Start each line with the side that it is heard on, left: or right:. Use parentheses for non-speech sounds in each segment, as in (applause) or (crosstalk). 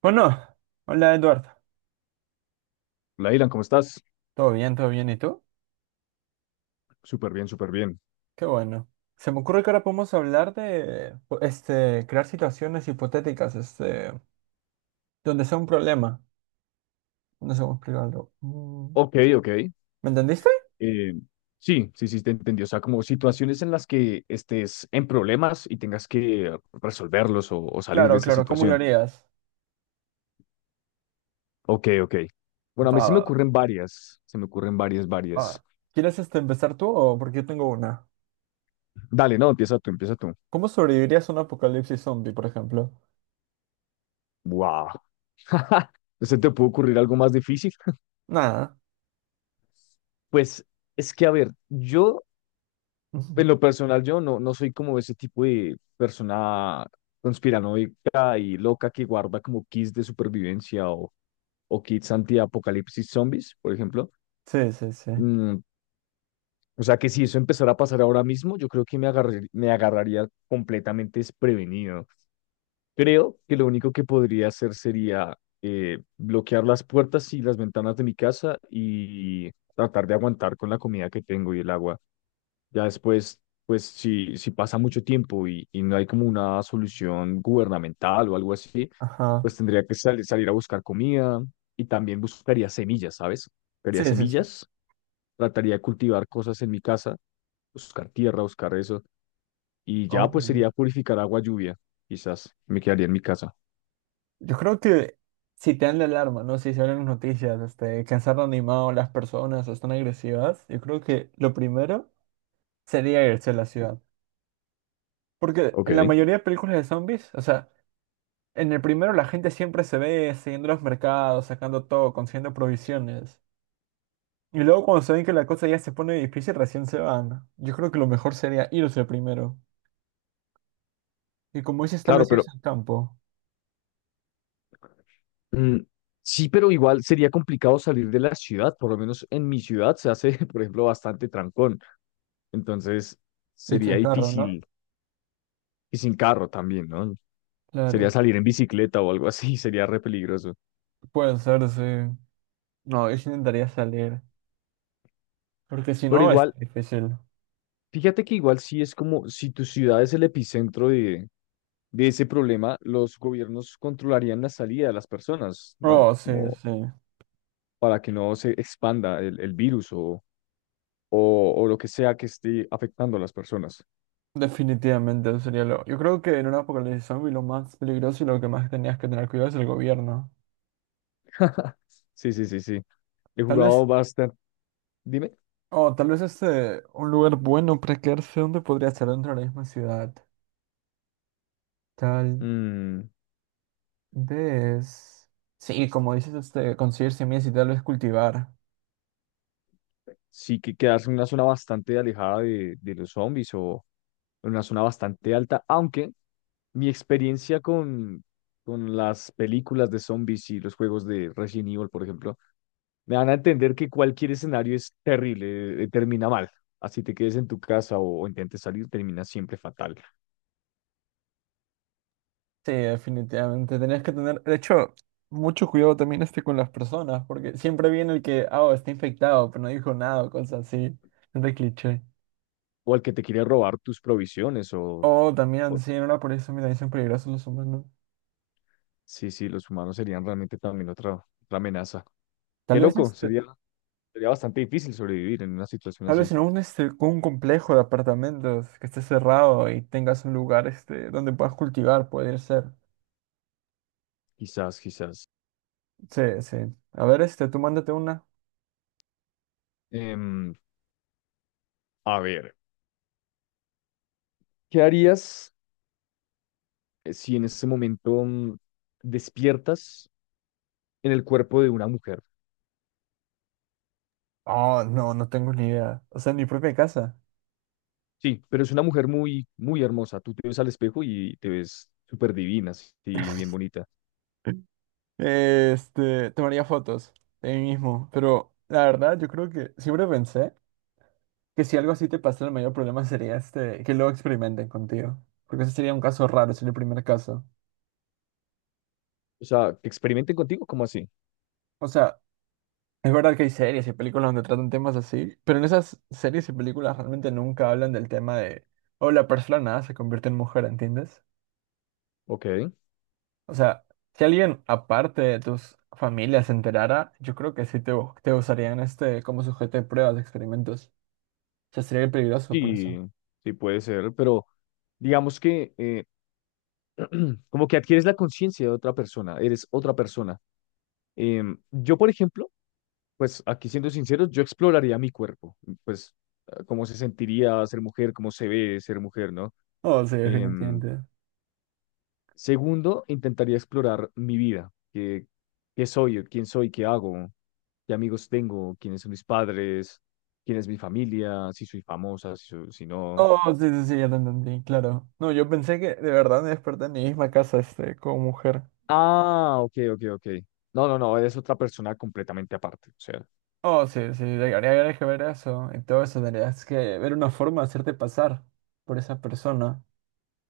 right: Bueno, hola Eduardo.
left: Lailan, ¿cómo estás?
right: ¿Todo bien? ¿Todo bien? ¿Y tú?
left: Súper bien, súper bien.
right: Qué bueno. Se me ocurre que ahora podemos hablar de crear situaciones hipotéticas, donde sea un problema. No sé cómo explicarlo. Mm,
left: Ok, ok.
right: ¿Me entendiste?
left: Eh, sí, sí, sí, te entendí. O sea, como situaciones en las que estés en problemas y tengas que resolverlos o salir de
right: Claro,
left: esa
right: claro, ¿cómo lo
left: situación.
right: harías?
left: Ok, ok. Bueno, a mí
right: Va,
left: se me ocurren varias. Se me ocurren varias, varias.
right: va. ¿Quieres empezar tú o porque yo tengo una?
left: Dale, no, empieza tú, empieza tú.
right: ¿Cómo sobrevivirías a un apocalipsis zombie, por ejemplo?
left: Wow. (laughs) ¿Se te puede ocurrir algo más difícil?
right: Nada.
left: Pues es que, a ver, yo.
right: (laughs) Ujú.
left: En lo personal, yo no soy como ese tipo de persona conspiranoica y loca que guarda como kits de supervivencia o kits anti-apocalipsis zombies, por ejemplo.
right: Sí, sí, sí.
left: Mm, o sea que si eso empezara a pasar ahora mismo, yo creo que me agarraría completamente desprevenido. Creo que lo único que podría hacer sería bloquear las puertas y las ventanas de mi casa y tratar de aguantar con la comida que tengo y el agua. Ya después, pues si pasa mucho tiempo y no hay como una solución gubernamental o algo así,
right: Ajá.
left: pues tendría que salir a buscar comida y también buscaría semillas, ¿sabes? Buscaría
right: Sí, sí, sí.
left: semillas, trataría de cultivar cosas en mi casa, buscar tierra, buscar eso, y ya
right: Oh,
left: pues
right: no.
left: sería purificar agua lluvia, quizás me quedaría en mi casa.
right: Yo creo que si te dan la alarma, ¿no? Si salen noticias, que han animado las personas o están agresivas, yo creo que lo primero sería irse a la ciudad. Porque
left: Ok,
right: en la mayoría de películas de zombies, o sea, en el primero la gente siempre se ve siguiendo los mercados, sacando todo, consiguiendo provisiones. Y luego cuando se ven que la cosa ya se pone difícil, recién se van. Yo creo que lo mejor sería irse primero. Y como dices, tal
left: claro,
right: vez
left: pero
right: irse al campo,
left: mm, sí, pero igual sería complicado salir de la ciudad. Por lo menos en mi ciudad se hace, (laughs) por ejemplo, bastante trancón, entonces
right: irse
left: sería
right: en carro, ¿no?
left: difícil. Y sin carro también, ¿no? Sería
right: Claro.
left: salir en bicicleta o algo así, (laughs) sería re peligroso.
right: Puede ser, sí. No, yo sí intentaría salir. Porque si
left: Pero
right: no, es
left: igual,
right: difícil.
left: fíjate que igual sí es como si tu ciudad es el epicentro de ese problema, los gobiernos controlarían la salida de las personas, ¿no?
right: Oh, sí,
left: Como
right: sí.
left: para que no se expanda el virus o lo que sea que esté afectando a las personas.
right: Definitivamente sería lo. Yo creo que en una apocalipsis zombie lo más peligroso y lo que más tenías que tener cuidado es el gobierno.
left: Sí, sí, sí, sí. He
right: Tal vez.
left: jugado bastante. Dime.
right: Oh, tal vez Un lugar bueno para quedarse donde podría ser dentro de la misma ciudad. Tal
left: Mm,
right: vez. Sí, como dices, conseguir semillas y tal vez cultivar.
left: sí, que quedarse en una zona bastante alejada de los zombies o en una zona bastante alta, aunque mi experiencia con las películas de zombies y los juegos de Resident Evil, por ejemplo, me van a entender que cualquier escenario es terrible, termina mal. Así te quedes en tu casa o intentes salir, termina siempre fatal.
right: Sí, definitivamente. Tenías que tener. De hecho, mucho cuidado también con las personas, porque siempre viene el que, ah, oh, está infectado, pero no dijo nada o cosas así. Es de cliché.
left: O al que te quiere robar tus provisiones
right: Oh, también,
left: o-
right: sí, ahora por eso, mira, dicen peligrosos los humanos.
left: sí, sí, los humanos serían realmente también otra, otra amenaza.
right: Tal
left: Qué
right: vez
left: loco,
right: este,
left: sería. Sería bastante difícil sobrevivir en una situación
right: tal vez
left: así.
right: en un, un complejo de apartamentos que esté cerrado y tengas un lugar donde puedas cultivar, puede ser.
left: Quizás, quizás.
right: Sí, sí. A ver, tú mándate una.
left: Em, a ver, ¿qué harías si en este momento despiertas en el cuerpo de una mujer?
right: Oh, no, no tengo ni idea. O sea, en mi propia casa.
left: Sí, pero es una mujer muy, muy hermosa. Tú te ves al espejo y te ves súper divina, así, bien bonita.
right: (laughs) Tomaría fotos de mí mismo. Pero la verdad, yo creo que siempre pensé que si algo así te pasa, el mayor problema sería que luego experimenten contigo. Porque ese sería un caso raro, sería el primer caso.
left: O sea, que experimenten contigo, ¿cómo así?
right: O sea, es verdad que hay series y películas donde tratan temas así, pero en esas series y películas realmente nunca hablan del tema de, oh, la persona se convierte en mujer, ¿entiendes?
left: Ok,
right: O sea, si alguien aparte de tus familias se enterara, yo creo que sí te, te usarían como sujeto de pruebas, de experimentos. O sea, sería peligroso por eso.
left: sí, sí puede ser, pero digamos que (clears throat) como que adquieres la conciencia de otra persona, eres otra persona. Yo, por ejemplo. Pues aquí siendo sinceros, yo exploraría mi cuerpo, pues ah, cómo se sentiría ser mujer, cómo se ve ser mujer, ¿no?
right: Oh, sí,
left: Em,
right: definitivamente.
left: Segundo, intentaría explorar mi vida, qué, qué soy, quién soy, qué hago, qué amigos tengo, quiénes son mis padres, quién es mi familia, si soy famosa, si, si no.
right: Oh, sí, sí, sí, ya te entendí, claro. No, yo pensé que de verdad me desperté en mi misma casa, como mujer.
left: Ah, ok, ok, ok. No, no, no, eres otra persona completamente aparte, o sea,
right: Oh, sí, sí, habría que ver eso y todo eso, tendrías que ver una forma de hacerte pasar por esa persona.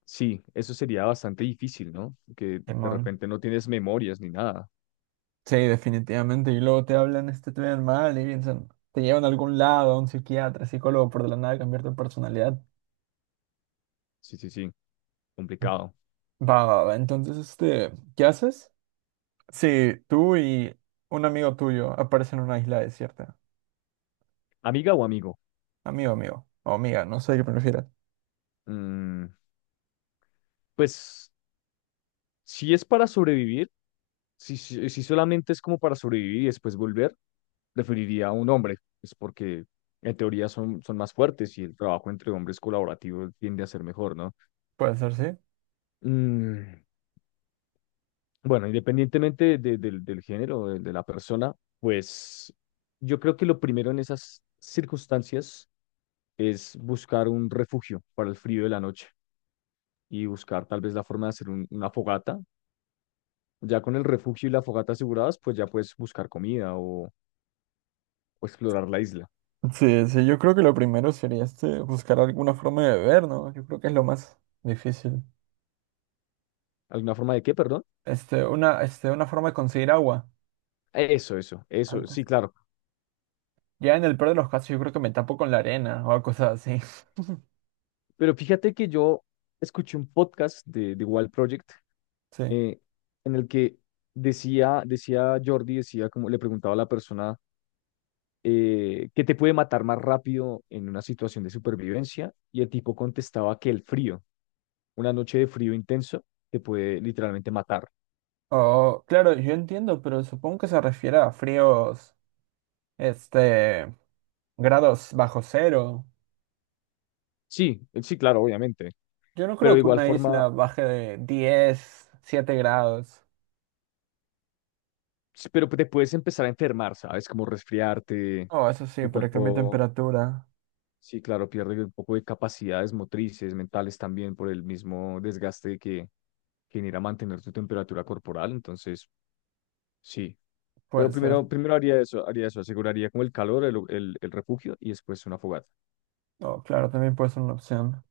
left: sí, eso sería bastante difícil, ¿no? Que de
right: Simón.
left: repente no tienes memorias ni nada.
right: Sí, definitivamente, y luego te hablan te ven mal y piensan, te llevan a algún lado, a un psiquiatra, psicólogo, por de la nada cambiar tu personalidad.
left: Sí, sí, sí, complicado.
right: Va, va, va, entonces, ¿qué haces? Sí tú y un amigo tuyo aparecen en una isla desierta,
left: Amiga o amigo,
right: amigo, amigo, o amiga, no sé qué prefieras.
left: mm, pues si es para sobrevivir, si solamente es como para sobrevivir y después volver, preferiría a un hombre, es porque en teoría son, son más fuertes y el trabajo entre hombres colaborativo tiende a ser mejor, ¿no?
right: Puede ser, sí.
left: Mm, bueno, independientemente del género, de la persona, pues yo creo que lo primero en esas circunstancias es buscar un refugio para el frío de la noche y buscar tal vez la forma de hacer una fogata. Ya con el refugio y la fogata aseguradas, pues ya puedes buscar comida o explorar la isla.
right: Sí, sí, yo creo que lo primero sería buscar alguna forma de beber, ¿no? Yo creo que es lo más difícil.
left: ¿Alguna forma de qué, perdón?
right: Una forma de conseguir agua.
left: Eso,
right: Antes.
left: sí, claro.
right: Ya en el peor de los casos, yo creo que me tapo con la arena o cosas así. (laughs)
left: Pero fíjate que yo escuché un podcast de Wild Project
right: Sí.
left: eh, en el que decía, decía Jordi, decía como le preguntaba a la persona qué te puede matar más rápido en una situación de supervivencia y el tipo contestaba que el frío, una noche de frío intenso, te puede literalmente matar.
right: O, claro, yo entiendo, pero supongo que se refiere a fríos, este, grados bajo cero.
left: Sí, sí, claro, obviamente.
right: Yo no
left: Pero
right: creo
left: de
right: que
left: igual
right: una
left: forma,
right: isla baje de 10, 7 grados.
left: sí, pero te puedes empezar a enfermar, ¿sabes? Como resfriarte,
right: Oh, eso sí,
left: tu
right: pero que mi
left: cuerpo,
right: temperatura
left: sí, claro, pierde un poco de capacidades motrices, mentales también por el mismo desgaste que genera mantener tu temperatura corporal, entonces, sí.
right: puede
left: Pero
right: ser.
left: primero, primero haría eso, aseguraría como el calor, el refugio y después una fogata.
right: Oh, claro, también puede ser una opción.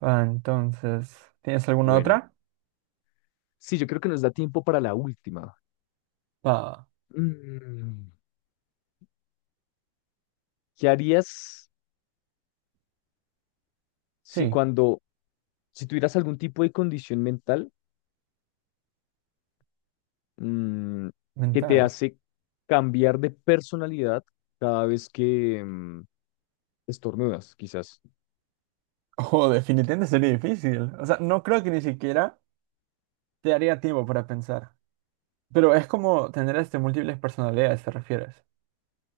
right: Ah, entonces, ¿tienes alguna
left: Bueno,
right: otra?
left: sí, yo creo que nos da tiempo para la última.
right: Ah,
left: Mm, ¿Qué harías si
right: sí,
left: cuando, si tuvieras algún tipo de condición mental? mm, que te
right: mental.
left: hace cambiar de personalidad cada vez que estornudas, quizás.
right: Oh, definitivamente sería difícil. O sea, no creo que ni siquiera te daría tiempo para pensar. Pero es como tener múltiples personalidades, ¿te refieres?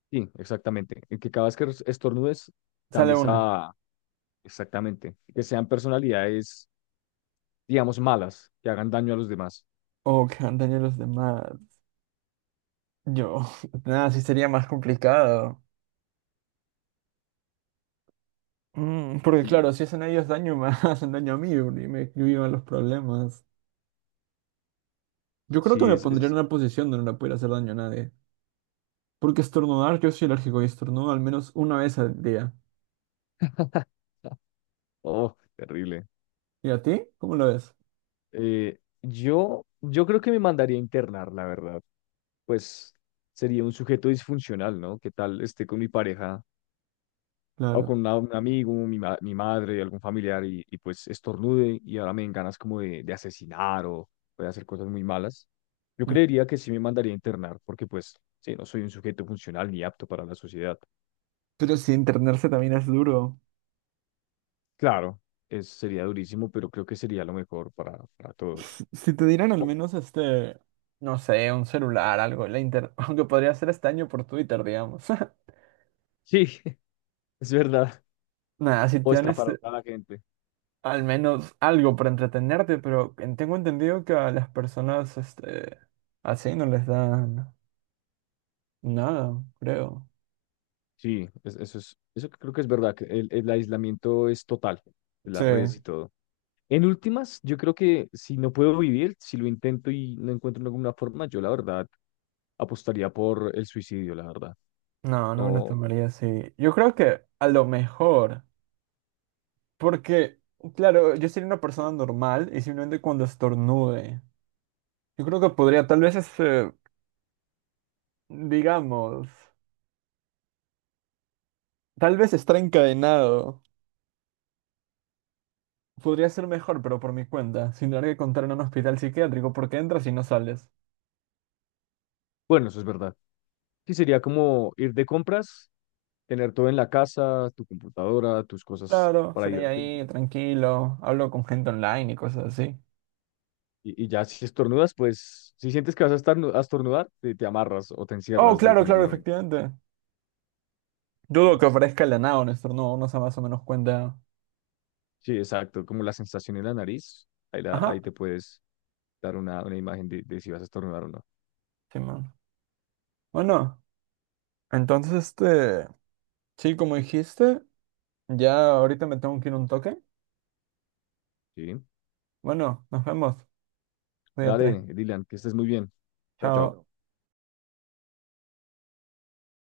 left: Sí, exactamente. En que cada vez que estornudes,
right: Sale
left: cambies
right: una.
left: a... Exactamente. Que sean personalidades, digamos, malas, que hagan daño a los demás.
right: Oh, que han tenido los demás. Yo, (laughs) nada, sí sería más complicado. Mm, porque
left: Sí.
right: claro, si hacen a ellos daño, me (laughs) hacen daño a mí y me yo los problemas. Yo creo que
left: Sí,
right: me
left: es
right: pondría en
left: así.
right: una posición donde no le pudiera hacer daño a nadie. Porque estornudar, yo soy alérgico y estornudo al menos una vez al día.
left: (laughs) Oh, terrible.
right: ¿Y a ti? ¿Cómo lo ves?
left: Yo, yo creo que me mandaría a internar, la verdad. Pues sería un sujeto disfuncional, ¿no? ¿Qué tal esté con mi pareja o
right: Claro.
left: con un amigo, mi madre, algún familiar, y pues estornude y ahora me den ganas como de asesinar o de hacer cosas muy malas? Yo
right: Mm.
left: creería que sí me mandaría a internar, porque pues sí, no soy un sujeto funcional ni apto para la sociedad.
right: Pero si internarse también es duro.
left: Claro, es, sería durísimo, pero creo que sería lo mejor para
right: Si
left: todos.
right: si te dieran al
left: O-
right: menos no sé, un celular, algo, la inter... (laughs) aunque podría ser este año por Twitter, digamos. (laughs)
left: sí, (laughs) es verdad.
right: Nada, si
left: O
right: te dan
left: está para la gente.
right: al menos algo para entretenerte, pero tengo entendido que a las personas así no les dan nada, creo.
left: Sí, eso es, eso creo que es verdad, que el aislamiento es total,
right: Sí,
left: las redes y todo. En últimas, yo creo que si no puedo vivir, si lo intento y no encuentro ninguna forma, yo la verdad apostaría por el suicidio, la verdad.
right: no, no me lo
left: No,
right: tomaría así. Yo creo que a lo mejor, porque, claro, yo sería una persona normal y simplemente cuando estornude. Yo creo que podría, tal vez, digamos, tal vez estar encadenado. Podría ser mejor, pero por mi cuenta, sin tener que contar en un hospital psiquiátrico porque entras y no sales.
left: bueno, eso es verdad. Sí, sería como ir de compras, tener todo en la casa, tu computadora, tus cosas
right: Claro,
left: para
right: sería
left: divertirte.
right: ahí, tranquilo, hablo con gente online y cosas así.
left: Y ya si estornudas, pues si sientes que vas a, a estornudar, te amarras o te
right: Oh,
left: encierras
right: claro, claro,
left: definitivamente.
right: efectivamente. Dudo
left: Sí,
right: que aparezca el nada, honesto, no, uno se más o menos cuenta.
left: sí, exacto. Como la sensación en la nariz, ahí,
right: Ajá,
left: ahí te puedes dar una imagen de si vas a estornudar o no.
right: sí, man. Bueno, entonces, sí, como dijiste, ya ahorita me tengo que ir un toque.
left: Sí.
right: Bueno, nos vemos. Cuídate.
left: Dale, Dylan, que estés muy bien. Chao, chao.
right: Chao.